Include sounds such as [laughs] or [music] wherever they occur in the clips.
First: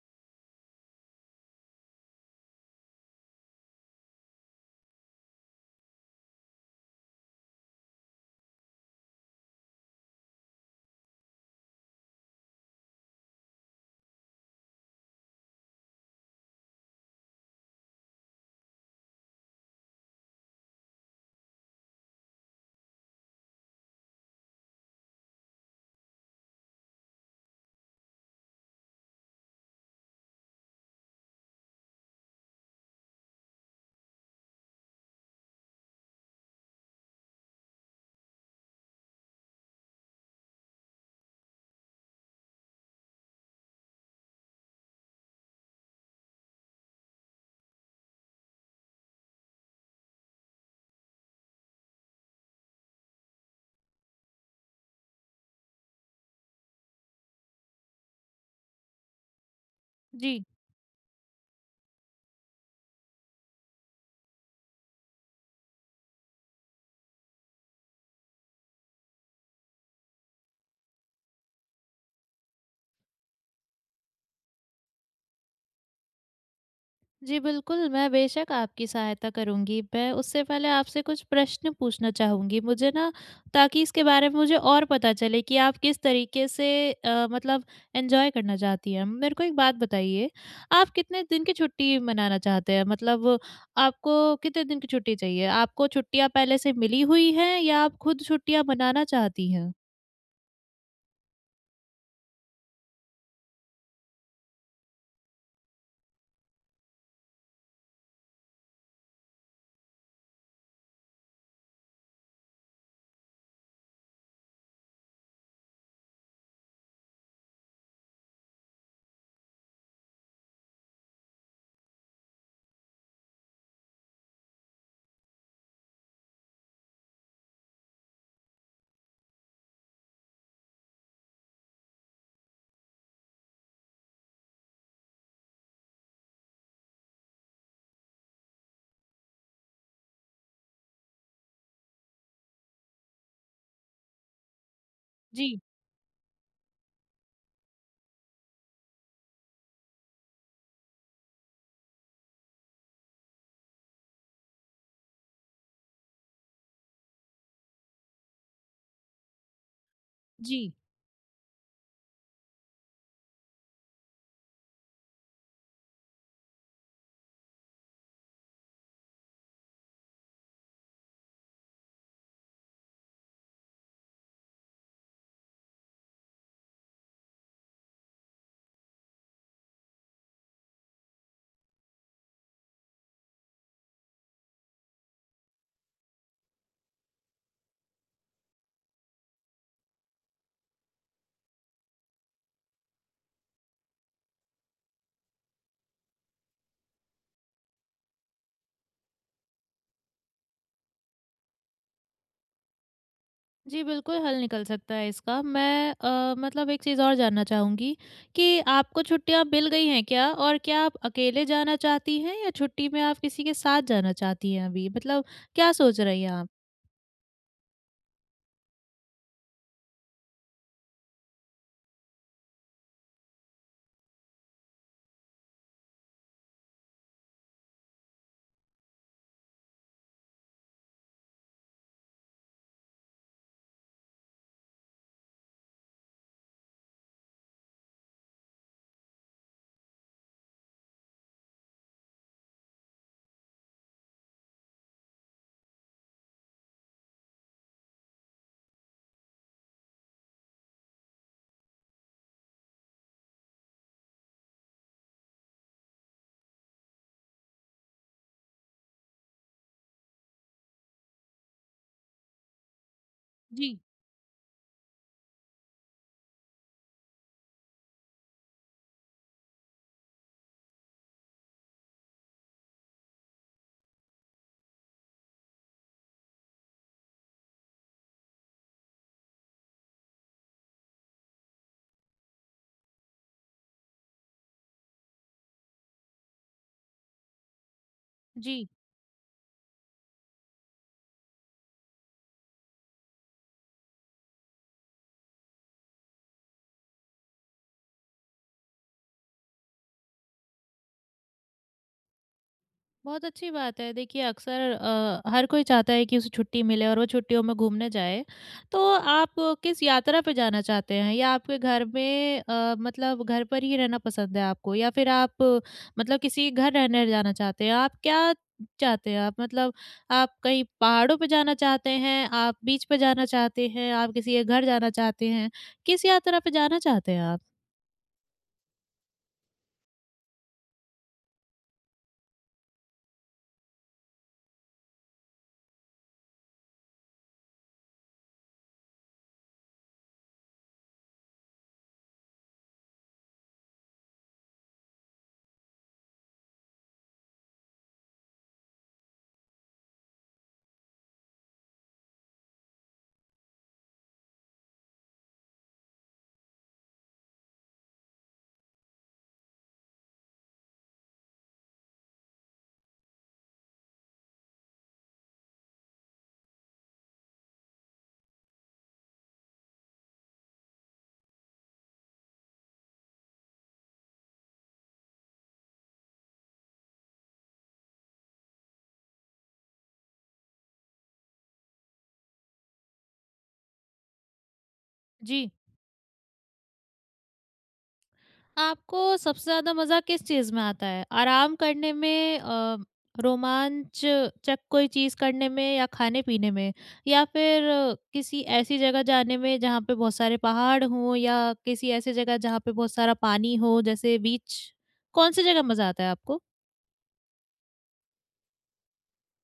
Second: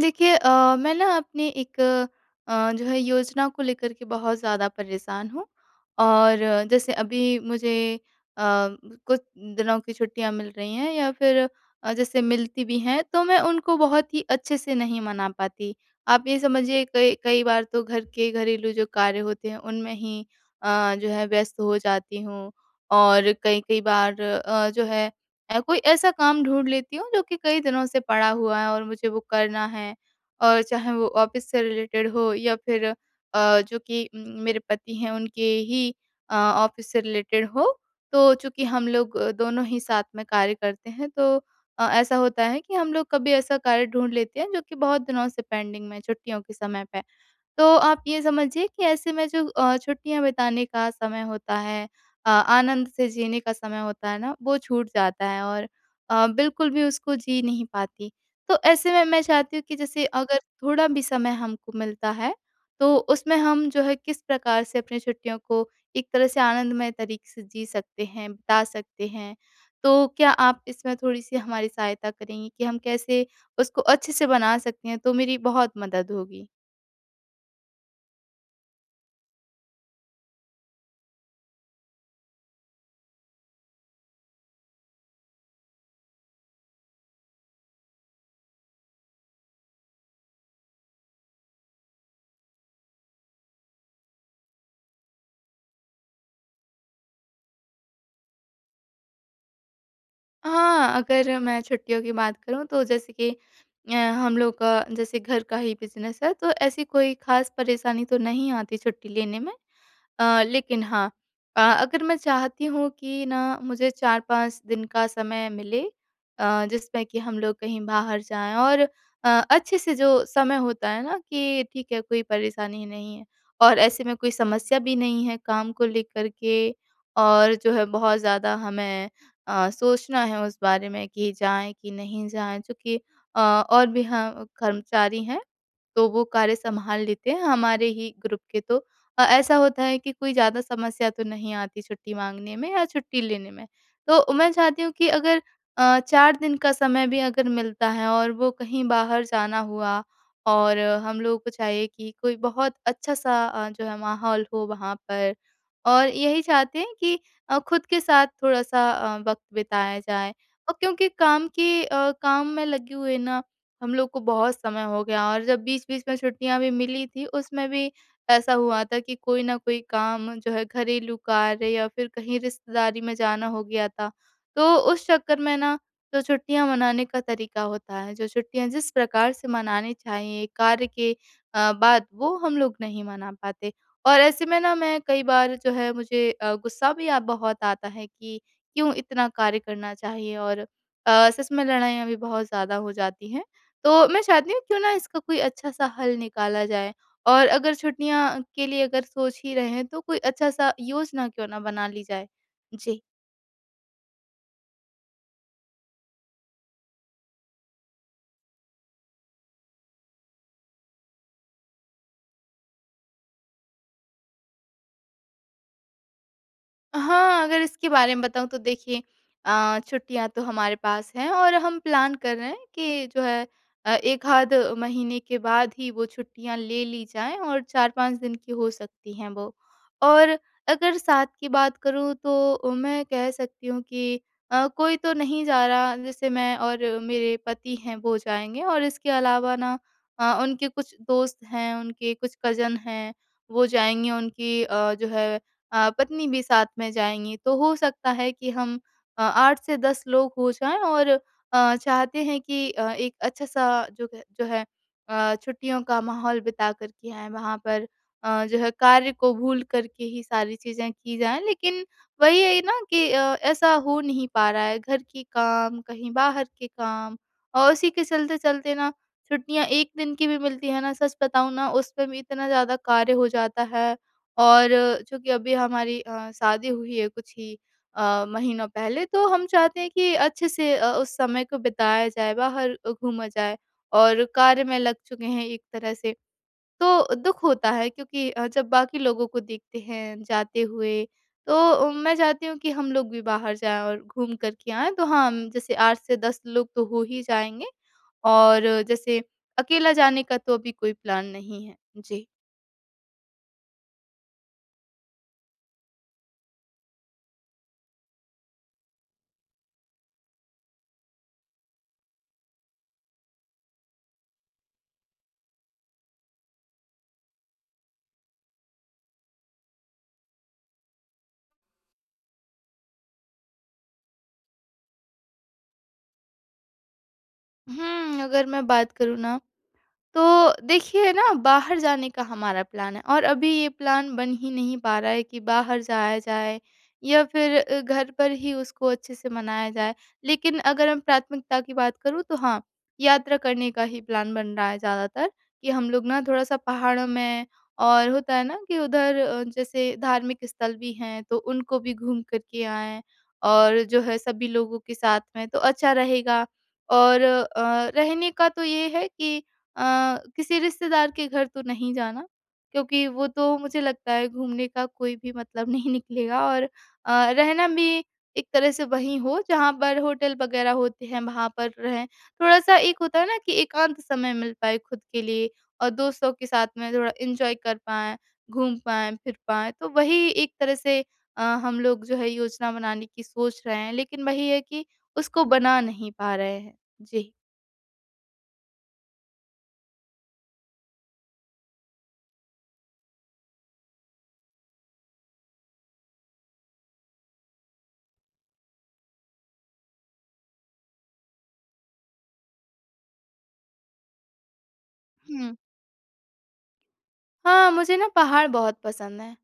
देखिए मैं ना अपने एक जो है योजना को लेकर के बहुत ज़्यादा परेशान हूँ और जैसे अभी मुझे अ, कुछ दिनों की छुट्टियाँ मिल रही हैं या फिर जैसे मिलती भी हैं तो मैं उनको बहुत ही अच्छे से नहीं मना पाती। आप ये समझिए कई कई बार तो घर के घरेलू जो कार्य होते हैं उनमें ही जो है व्यस्त हो जाती हूँ और कई कई बार जो है कोई ऐसा काम ढूँढ लेती हूँ जो कि कई दिनों से पड़ा हुआ है और मुझे वो करना है और चाहे वो ऑफ़िस से रिलेटेड हो या फिर जो कि मेरे पति हैं उनके ही ऑफ़िस से रिलेटेड हो। तो चूँकि हम लोग दोनों ही साथ में कार्य करते हैं तो ऐसा होता है कि हम लोग कभी ऐसा कार्य ढूँढ लेते हैं जो कि बहुत दिनों से पेंडिंग में है छुट्टियों के समय पे। तो आप ये समझिए कि ऐसे में जो छुट्टियाँ बिताने का समय होता है आनंद से जीने का समय होता है ना, वो छूट जाता है और बिल्कुल भी उसको जी नहीं पाती। तो ऐसे में मैं चाहती हूँ कि जैसे जी। अगर थोड़ा भी समय हमको मिलता है, तो उसमें हम जो है किस प्रकार से अपनी छुट्टियों को एक तरह से आनंदमय तरीके से जी सकते हैं, बिता सकते हैं। तो क्या आप इसमें थोड़ी-सी हमारी सहायता करेंगी कि हम कैसे उसको अच्छे से बना सकते हैं? तो मेरी बहुत मदद होगी। जी, बिल्कुल, मैं बेशक आपकी सहायता करूँगी। मैं उससे पहले आपसे कुछ प्रश्न पूछना चाहूँगी मुझे ना, ताकि इसके बारे में मुझे और पता चले कि आप किस तरीके से मतलब एन्जॉय करना चाहती हैं। मेरे को एक बात बताइए, आप कितने दिन की छुट्टी मनाना चाहते हैं? मतलब आपको कितने दिन की छुट्टी चाहिए? आपको छुट्टियाँ पहले से मिली हुई हैं, या आप खुद छुट्टियाँ मनाना चाहती हैं? हाँ, अगर मैं छुट्टियों की बात करूँ तो जैसे कि हम लोग का जैसे घर का ही बिज़नेस है, तो ऐसी कोई ख़ास परेशानी तो नहीं आती छुट्टी लेने में। लेकिन हाँ, अगर मैं चाहती हूँ कि ना मुझे 4-5 दिन का समय मिले जिसमें कि हम लोग कहीं बाहर जाएँ और अच्छे से जो समय होता है ना कि ठीक है कोई परेशानी नहीं है और ऐसे में कोई समस्या भी नहीं है काम को लेकर के और जो है बहुत ज़्यादा हमें सोचना है उस बारे में कि जाएँ कि नहीं जाएँ चूँकि और भी हम कर्मचारी हैं, तो वो कार्य सँभाल लेते हैं हमारे ही ग्रुप के तो ऐसा होता है कि कोई ज़्यादा समस्या तो नहीं आती छुट्टी माँगने में या छुट्टी लेने में। तो मैं चाहती हूँ कि अगर जी, 4 दिन का समय भी अगर मिलता है और वो कहीं बाहर जाना हुआ और हम लोगों को चाहिए कि कोई बहुत अच्छा-सा जो है माहौल हो वहाँ पर। और यही चाहते हैं कि खुद के साथ थोड़ा-सा वक़्त बिताया जाए। जी। और क्योंकि काम के काम में लगे हुए ना हम लोग को बहुत समय हो गया और जब बीच-बीच में छुट्टियाँ भी मिली थी उसमें भी ऐसा हुआ था कि कोई ना कोई काम जो है घरेलू कार्य या फिर कहीं रिश्तेदारी में जाना हो गया था। तो उस चक्कर में ना जो छुट्टियाँ मनाने का तरीका होता है, जो छुट्टियाँ जिस प्रकार से मनानी चाहिए कार्य के बाद वो हम लोग नहीं मना पाते। और ऐसे में ना मैं कई बार जो है मुझे गुस्सा भी बहुत आता है कि क्यों इतना कार्य करना चाहिए और सच में लड़ाइयाँ भी बहुत ज़्यादा हो जाती हैं। तो मैं चाहती हूँ क्यों ना इसका कोई अच्छा-सा हल निकाला जाए। और अगर छुट्टियाँ के लिए अगर सोच ही रहे हैं तो कोई अच्छा-सा योजना क्यों ना बना ली जाए? जी। जी, बिल्कुल हल निकल सकता है इसका। मैं मतलब एक चीज़ और जानना चाहूँगी, कि आपको छुट्टियाँ मिल गई हैं क्या? और क्या आप अकेले जाना चाहती हैं, या छुट्टी में आप किसी के साथ जाना चाहती हैं अभी? मतलब क्या सोच रही हैं आप? हाँ, अगर इसके बारे में बताऊँ तो देखिए छुट्टियाँ तो हमारे पास हैं और हम प्लान कर रहे हैं कि जो है 1 आध महीने के बाद ही वो छुट्टियाँ ले ली जाएँ और 4-5 दिन की हो सकती हैं वो। और अगर साथ की बात करूँ तो मैं कह सकती हूँ कि कोई तो नहीं जा रहा जैसे मैं और मेरे पति हैं वो जाएँगे और इसके अलावा ना उनके कुछ दोस्त हैं, उनके कुछ कज़न हैं, वो जाएँगे उनकी जो है पत्नी भी साथ में जाएँगी। तो हो सकता है कि हम 8 से 10 लोग हो जाएँ और चाहते हैं कि एक अच्छा-सा जो है छुट्टियों का माहौल बिता कर के आएँ। वहाँ पर जो है कार्य को भूल कर के ही सारी चीज़ें की जाएँ। लेकिन वही है ना कि ऐसा जी, हो नहीं पा रहा है। घर के काम, कहीं बाहर के काम और उसी के चलते-चलते ना छुट्टियाँ 1 दिन की भी मिलती है ना, सच बताऊँ ना उसमें भी इतना ज़्यादा कार्य हो जाता है। और चूँकि अभी हमारी शादी हुई है कुछ ही महीनों पहले तो हम चाहते हैं कि अच्छे से उस समय को बिताया जाए, बाहर घूमा जाए और कार्य में लग चुके हैं एक तरह से। तो दुःख होता है क्योंकि जी। जब बाकी लोगों को देखते हैं जाते हुए तो मैं चाहती हूँ कि हम लोग भी बाहर जाएँ और घूम कर के आएँ। तो हाँ, हम जैसे 8 से 10 लोग तो हो ही जाएँगे और जैसे अकेला जाने का तो अभी कोई प्लान नहीं है। जी। बहुत अच्छी बात है। देखिए, अक्सर हर कोई चाहता है कि उसे छुट्टी मिले और वो छुट्टियों में घूमने जाए। तो आप किस यात्रा पे जाना चाहते हैं? या आपके घर में, मतलब घर पर ही रहना पसंद है आपको? या फिर आप मतलब किसी घर रहने जाना चाहते हैं? आप क्या चाहते हैं आप? मतलब आप कहीं पहाड़ों पे जाना चाहते हैं? आप बीच पे जाना चाहते हैं? आप किसी के घर जाना चाहते हैं? किस यात्रा पे जाना चाहते हैं आप? हुँ, अगर मैं बात करूँ ना तो देखिए ना बाहर जाने का हमारा प्लान है और अभी ये प्लान बन ही नहीं पा रहा है कि बाहर जाया जाए या फिर घर पर ही उसको अच्छे से मनाया जाए। लेकिन अगर हम प्राथमिकता की बात करूँ तो हाँ, यात्रा करने का ही प्लान बन रहा है ज़्यादातर कि हम लोग ना थोड़ा-सा पहाड़ों में और होता है ना कि उधर जैसे धार्मिक स्थल भी हैं तो उनको भी घूम कर के आएँ और जो है सभी लोगों के साथ में तो अच्छा रहेगा। और रहने का तो ये है कि अ, किसी रिश्तेदार के घर तो नहीं जाना क्योंकि वो तो मुझे लगता है घूमने का कोई भी मतलब [laughs] नहीं निकलेगा और रहना भी एक तरह से वहीं हो जहाँ पर होटल वगैरह होते हैं वहाँ पर रहें थोड़ा-सा एक होता है ना कि एकांत समय मिल पाए खुद के लिए और दोस्तों के साथ में थोड़ा एन्जॉय कर पाएँ, घूम पाएँ, फिर पाएँ। तो वही एक तरह से हम लोग जो है योजना बनाने की सोच रहे हैं लेकिन वही है कि उसको जी। बना नहीं पा रहे हैं। जी। आपको सबसे ज़्यादा मज़ा किस चीज़ में आता है? आराम करने में, रोमांचचक कोई चीज़ करने में, या खाने-पीने में? या फिर किसी ऐसी जगह जाने में जहाँ पे बहुत सारे पहाड़ हों, या किसी ऐसी जगह जहाँ पे बहुत सारा पानी हो जैसे बीच? कौन-सी जगह मज़ा आता है आपको? हाँ, मुझे ना पहाड़ बहुत पसंद हैं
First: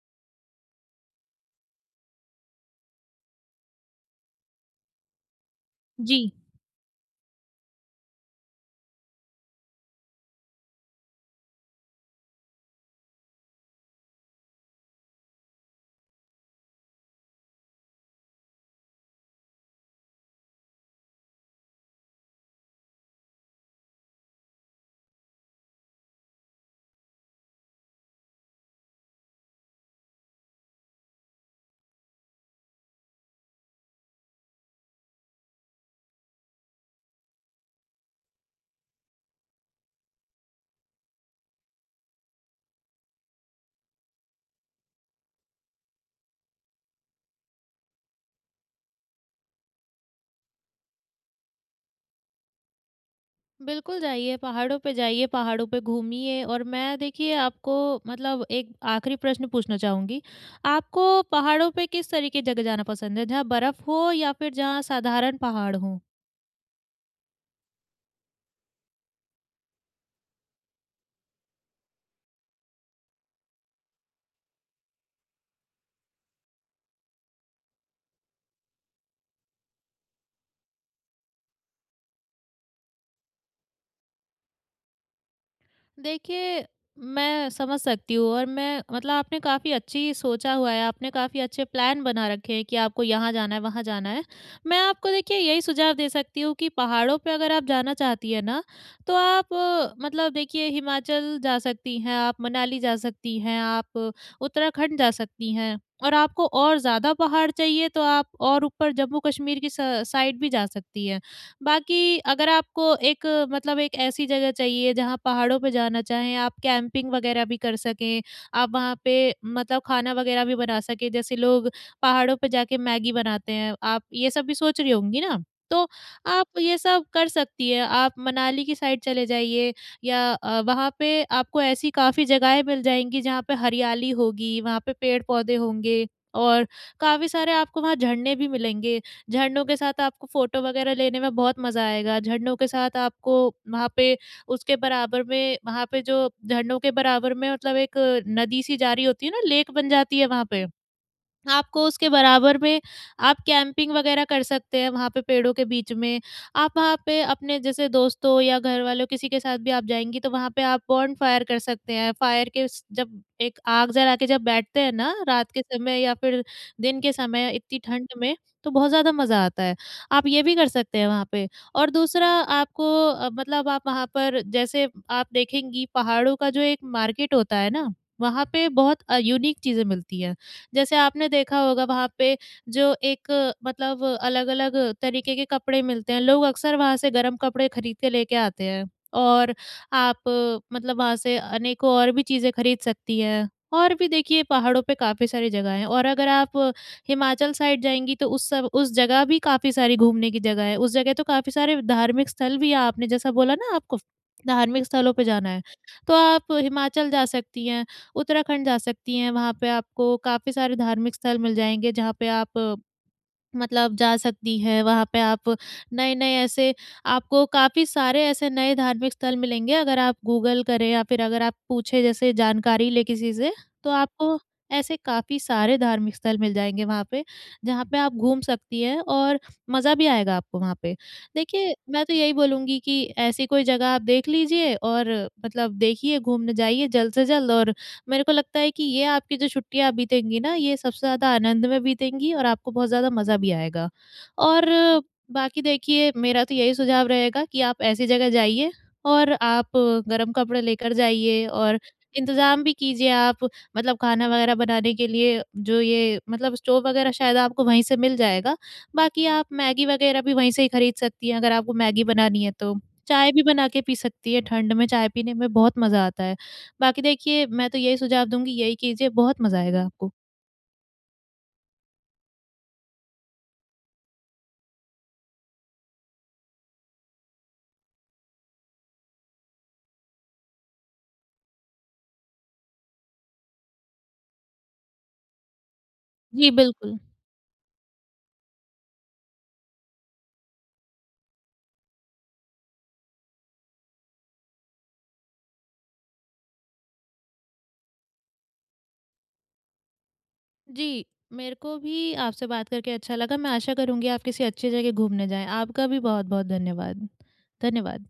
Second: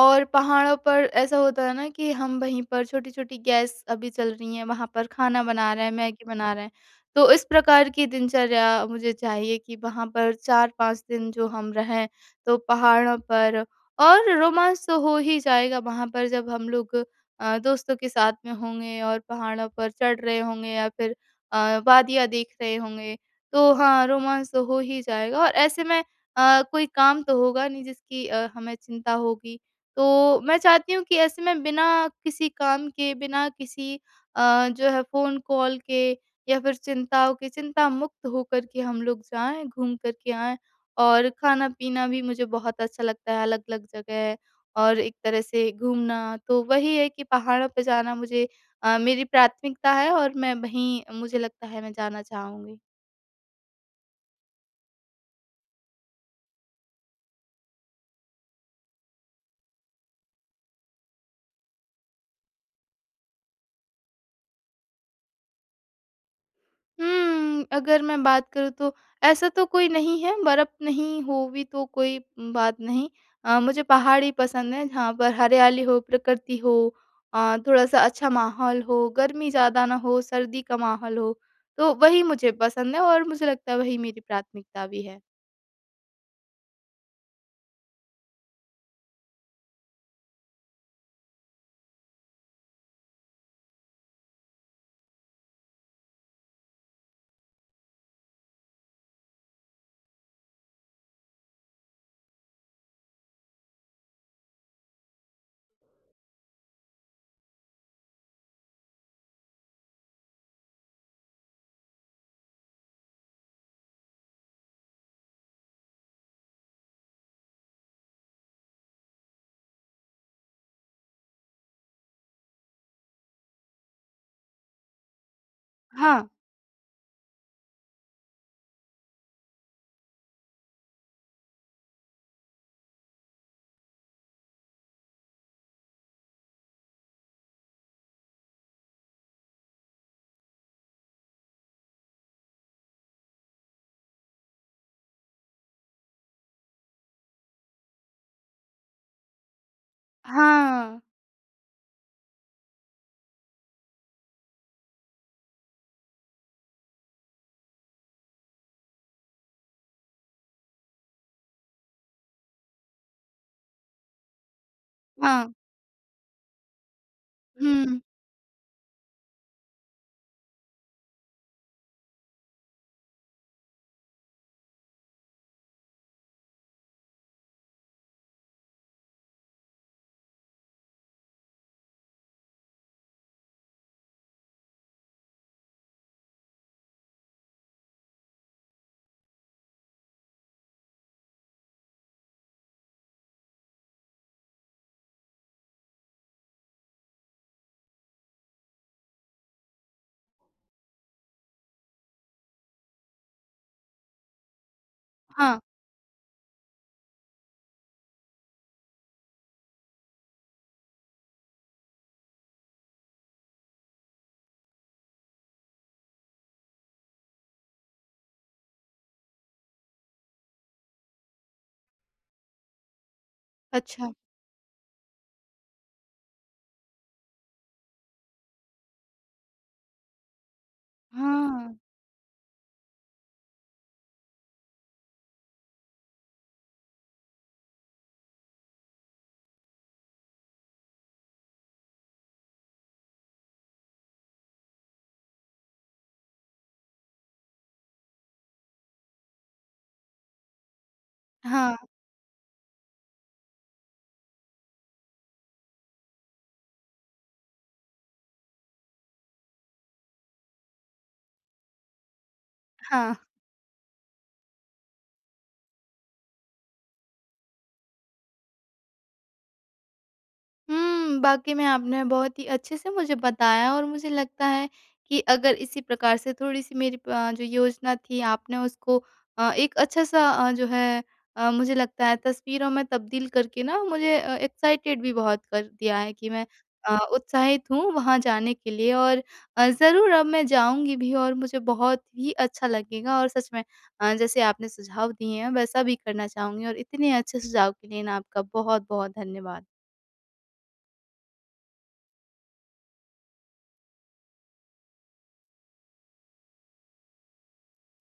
और पहाड़ों पर ऐसा होता है ना कि हम वहीं पर छोटी-छोटी गैस अभी चल रही है, वहाँ पर खाना बना रहे हैं, जी। मैगी बना रहे हैं। तो इस प्रकार की दिनचर्या मुझे चाहिए कि वहाँ पर 4-5 दिन जो हम रहें, तो पहाड़ों पर और रोमांस तो हो ही जाएगा वहाँ पर जब हम लोग दोस्तों के साथ में होंगे और पहाड़ों पर चढ़ रहे होंगे या फिर वादियाँ देख रहे होंगे। तो हाँ, रोमांस तो हो ही जाएगा और ऐसे में कोई काम तो होगा नहीं जिसकी हमें चिंता होगी। तो मैं चाहती हूँ कि ऐसे में बिना किसी काम के, बिना किसी जो है फ़ोन कॉल के या फिर चिंताओं के, चिंता मुक्त होकर के हम लोग जाएँ, घूम कर के आएँ और खाना-पीना भी मुझे बहुत अच्छा लगता है, अलग-अलग जगह और एक तरह से घूमना। तो वही है कि पहाड़ों पे जाना मुझे मेरी प्राथमिकता है और मैं वहीं मुझे लगता है मैं जाना चाहूँगी। बिल्कुल जाइए, पहाड़ों पे घूमिए। और मैं देखिए आपको, मतलब एक आखिरी प्रश्न पूछना चाहूँगी। आपको पहाड़ों पे किस तरीके जगह जाना पसंद है? जहाँ बर्फ़ हो, या फिर जहाँ साधारण पहाड़ हों? हुँ, अगर मैं बात करूँ तो ऐसा तो कोई नहीं है, बर्फ़ नहीं हो भी तो कोई बात नहीं। मुझे पहाड़ ही पसंद है जहाँ पर हरियाली हो, प्रकृति हो, थोड़ा-सा अच्छा माहौल हो, गर्मी ज़्यादा ना हो, सर्दी का माहौल हो, तो वही मुझे पसंद है और मुझे लगता है वही मेरी प्राथमिकता भी है। देखिए, मैं समझ सकती हूँ, और मैं मतलब आपने काफ़ी अच्छी सोचा हुआ है, आपने काफ़ी अच्छे प्लान बना रखे हैं कि आपको यहाँ जाना है, वहाँ जाना है। मैं आपको देखिए यही सुझाव दे सकती हूँ, कि पहाड़ों पे अगर आप जाना चाहती हैं ना, तो आप मतलब देखिए हिमाचल जा सकती हैं, आप मनाली जा सकती हैं, आप उत्तराखंड जा सकती हैं। और आपको और ज़्यादा पहाड़ चाहिए तो आप और ऊपर जम्मू-कश्मीर की स साइड भी जा सकती हैं। बाकी अगर आपको एक, मतलब एक ऐसी जगह चाहिए जहाँ पहाड़ों पे जाना चाहें, आप कैंपिंग वगैरह भी कर सकें, आप वहाँ पे मतलब खाना वगैरह भी बना सकें, जैसे लोग पहाड़ों पे जाके मैगी बनाते हैं, आप ये सब भी सोच रही होंगी ना? तो हाँ, आप ये सब कर सकती हैं, आप मनाली की साइड चले जाइए। या वहाँ पे आपको ऐसी काफ़ी जगहें मिल जाएँगी जहाँ पे हरियाली होगी, वहाँ पे पेड़-पौधे होंगे, और काफ़ी सारे आपको वहाँ झरने भी मिलेंगे। झरनों के साथ आपको फ़ोटो वगैरह लेने में बहुत मज़ा आएगा। झरनों के साथ आपको वहाँ पे, उसके बराबर में, वहाँ पे जो झरनों के बराबर में मतलब एक नदी सी जारी होती है ना, लेक बन जाती है वहाँ पे। हाँ, आपको उसके बराबर में आप कैंपिंग वगैरह कर सकते हैं वहाँ पे, पेड़ों के बीच में। आप वहाँ पे अपने जैसे दोस्तों या घर वालों, किसी के साथ भी आप जाएँगी, तो वहाँ पे आप बॉनफायर कर सकते हैं। फायर के स जब एक आग जला के जब बैठते हैं ना हाँ, रात के समय, या फिर दिन के समय इतनी हुँ, ठंड में, तो बहुत ज़्यादा मज़ा आता है। आप ये भी कर सकते हैं वहाँ पे। और दूसरा आपको मतलब आप वहाँ पर जैसे आप देखेंगी पहाड़ों का जो एक मार्केट होता है ना, वहाँ पे बहुत यूनिक चीज़ें मिलती हैं। जैसे आपने देखा होगा वहाँ पे, जो एक मतलब अलग-अलग तरीके के कपड़े मिलते हैं, लोग अक्सर वहाँ से गरम कपड़े खरीद के लेके आते हैं। और आप मतलब वहाँ से अनेकों और भी चीज़ें खरीद सकती हैं। और भी देखिए पहाड़ों पे काफ़ी सारी जगह हैं, और अगर आप हिमाचल साइड जाएँगी तो उस सब उस जगह भी काफ़ी सारी घूमने की जगह है। उस जगह तो काफ़ी सारे धार्मिक स्थल भी है। आपने जैसा बोला ना आपको, धार्मिक स्थलों पे जाना हाँ, है, तो आप हिमाचल जा सकती हैं। उत्तराखंड जा सकती हैं, वहाँ पे आपको काफ़ी सारे धार्मिक स्थल मिल जाएँगे, जहाँ पे आप मतलब जा सकती हैं। वहाँ पे आप नए-नए ऐसे, आपको काफ़ी सारे ऐसे नए धार्मिक स्थल मिलेंगे अगर आप गूगल करें, या फिर अगर आप पूछें जैसे जानकारी लें किसी से, तो अच्छा, आपको ऐसे काफ़ी सारे धार्मिक स्थल मिल जाएँगे वहाँ पे, जहाँ पे आप घूम सकती हैं, और मज़ा भी आएगा आपको वहाँ पे। हाँ, देखिए, मैं तो यही बोलूँगी कि ऐसी कोई जगह आप देख लीजिए, और मतलब देखिए, घूमने जाइए जल्द से जल्द। और मेरे को लगता है कि ये आपकी जो छुट्टियाँ बीतेंगी ना, ये सबसे ज़्यादा आनंद में बीतेंगी, और आपको बहुत ज़्यादा मज़ा भी आएगा। और बाकी देखिए मेरा तो यही सुझाव रहेगा कि आप ऐसी जगह जाइए, और आप गरम कपड़े लेकर जाइए, हाँ, और इंतज़ाम भी कीजिए आप मतलब खाना वगैरह बनाने के लिए, जो ये मतलब स्टोव वगैरह शायद आपको वहीं से मिल जाएगा। बाकी आप मैगी वगैरह भी वहीं से ही खरीद सकती हैं अगर आपको मैगी बनानी है तो। हाँ। चाय भी बना के पी सकती हैं, ठंड में चाय पीने में बहुत मज़ा आता है। बाकी देखिए मैं तो यही सुझाव दूँगी, यही कीजिए, बहुत मज़ा आएगा आपको। हुँ, वाक़ई में आपने बहुत ही अच्छे से मुझे बताया और मुझे लगता है कि अगर इसी प्रकार से थोड़ी-सी मेरी जो योजना थी आपने उसको एक अच्छा-सा मुझे लगता है तस्वीरों में तब्दील करके ना मुझे एक्साइटेड भी बहुत कर दिया है कि मैं जी, बिल्कुल। उत्साहित हूँ वहाँ जाने के लिए और ज़रूर अब मैं जाऊँगी भी और मुझे बहुत ही अच्छा लगेगा और सच में जैसे आपने सुझाव दिए हैं वैसा भी करना चाहूँगी और इतने अच्छे सुझाव के लिए ना आपका बहुत-बहुत धन्यवाद। जी, मेरे को भी आपसे बात करके अच्छा लगा। मैं आशा करूँगी आप किसी अच्छी जगह घूमने जाएँ। आपका भी बहुत-बहुत धन्यवाद। धन्यवाद।